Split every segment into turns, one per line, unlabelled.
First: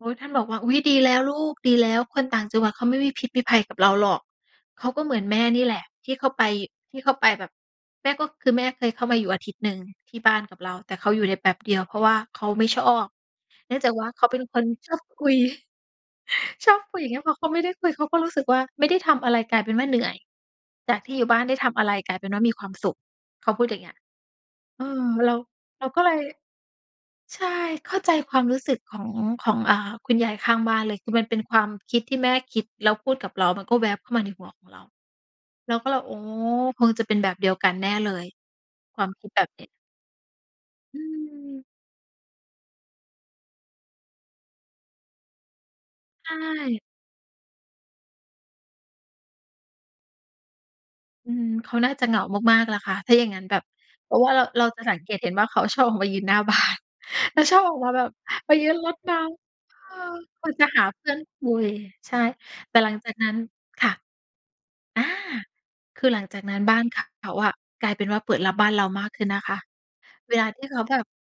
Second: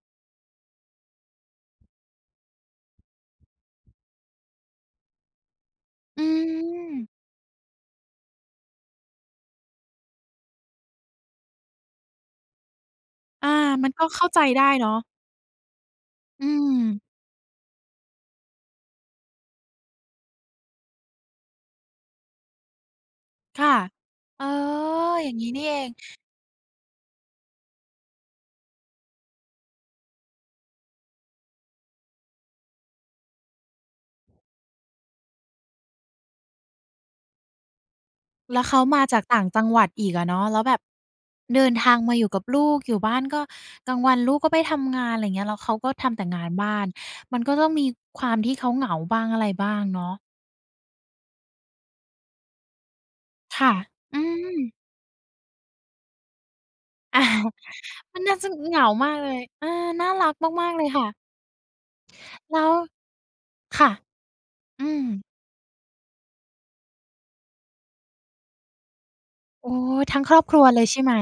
โอ้ ท่านบอกว่า "อุ๊ย ดีแล้วลูก ดีแล้ว คนต่างจังหวัดเขาไม่มีพิษมีภัยกับเราหรอก เขาก็เหมือนแม่นี่แหละ" ที่
อื
เขาไป ที่เ
ม
ขาไปแบบ แม่ก็ คือแม่เคยเข้ามาอยู่อาทิตย์หนึ่งที่บ้านกับเรา แต่เขาอยู่ได้แป๊บเดียว เพราะว่าเขาไม่ชอบ
อา
เนื่อง
มั
จา
น
ก
ก
ว
็
่า
เข
เข
้
า
า
เป
ใ
็
จ
นค
ได้
น
เนา
ชอ
ะ
บคุย
อื
ชอบคุ
ม
ย อย่างเงี้ย พอเขาไม่ได้คุยเขาก็รู้สึกว่า "ไม่ได้ทำอะไรกลายเป็นว่า เหนื่อย จากที่อยู่บ้านได้ทำอะไรกลายเป็นว่า มีความสุข" เขา
ค
พูด
่ะ
อย่างเงี้ย
เออ
เอ่อ
อย
เ
่
ร
าง
า
งี้นี่เอ
เรา
ง
ก็เลย ใช่ เข้าใจความรู้สึกของ ของ อ่า คุณยายข้างบ้านเลย คือมันเป็นความคิด ที่แม่คิดแล้วพูดกับเรา มันก็แว็บเข้ามาในหัวของเรา เราก็เลย อ๋อ คงจะเป็นแบบเดียวกันแน่เลย
แล้วเขา
ค
มา
วาม
จา
ค
ก
ิด
ต
แ
่
บ
าง
บ
จ
นี
ัง
้
หวัดอีกอะเนาะ แล้วแบบ
อื
เ
ม
ดินทางมาอยู่กับลูก อยู่บ้านก็กลางวันลูกก็ไปทำงาน อะไรอย่างเงี้ย แล้วเขาก็ทำแต่
ใ
งานบ้า
ช่
น มันก็ต้องมีความที่เขาเหงาบ้างอะไรบ้างเนาะ
อืม เขาน่าจะเหงามาก ๆ ล่ะค่ะ ถ้าอย่างงั้นแบ
ค
บ
่ะ
เพร
อื
าะว่าเรา เรา
ม
จะสังเกตเห็นว่า เขาชอบออกมายืนหน้า บ้าน แล้วชอบออกมาแบบ
มันน่าจะ
มายื
เห
น
งา
รด
มา
น
ก
้
เลย
ำ
เออ
เอ่
น่า
อ
รัก
คงจ
ม
ะ
าก ๆ
ห
เล
า
ย
เ
ค
พ
่
ื่
ะ
อนคุย ใช่
แล้ว
แต่หลังจากนั้น
ค
ค
่
่
ะ
ะ
อื
อ่า
ม
คือหลังจากนั้นบ้านเขาอะ กลายเป็นว่า เปิดรับบ้านเรามากขึ้นนะคะ
โอ้ ทั้ง
เ
ค
ว
รอ
ล
บ
า
คร
ท
ั
ี
ว
่เข
เล
า
ย
แ
ใ
บ
ช่
บ
ไหม?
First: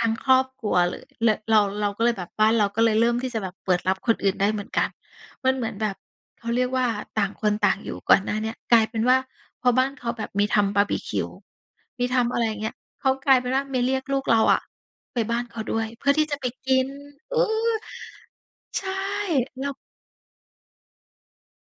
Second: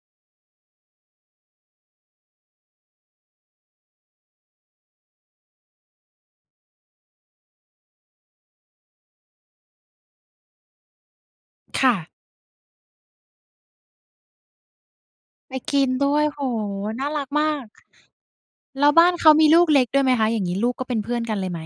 ทั้งครอบครัวเลย ร เรา เราก็เลยแบบบ้านเรา ก็เลยเริ่มที่จะแบบเปิดรับคนอื่นได้เหมือนกัน มันเหมือนแบบเขาเรียกว่า ต่างคนต่างอยู่ก่อนหน้าเนี้ยกลายเป็นว่า พอบ้านเขาแบบมีทำบาร์บีคิว
ค่
มี
ะ
ทำ อะไรอย่างเงี้ย เขากลายเป็นว่า มาเรียกลูกเราอะไปบ้าน
ไ
เ
ป
ขา
ก
ด้ว
ิ
ย
น
เพ
ด
ื่อ
้ว
ท
ย
ี่จะ
โอ
ไ
้
ป
โฮ!
กิน
น่ารัก
เออ
มาก
ใ
แล
ช
้ว
่
บ้านเขามีลู
เร
ก
า
เล็กด้วยไหมคะ อย่างงี้ ลูกก็เป็นเพื่อนกันเลยไหม?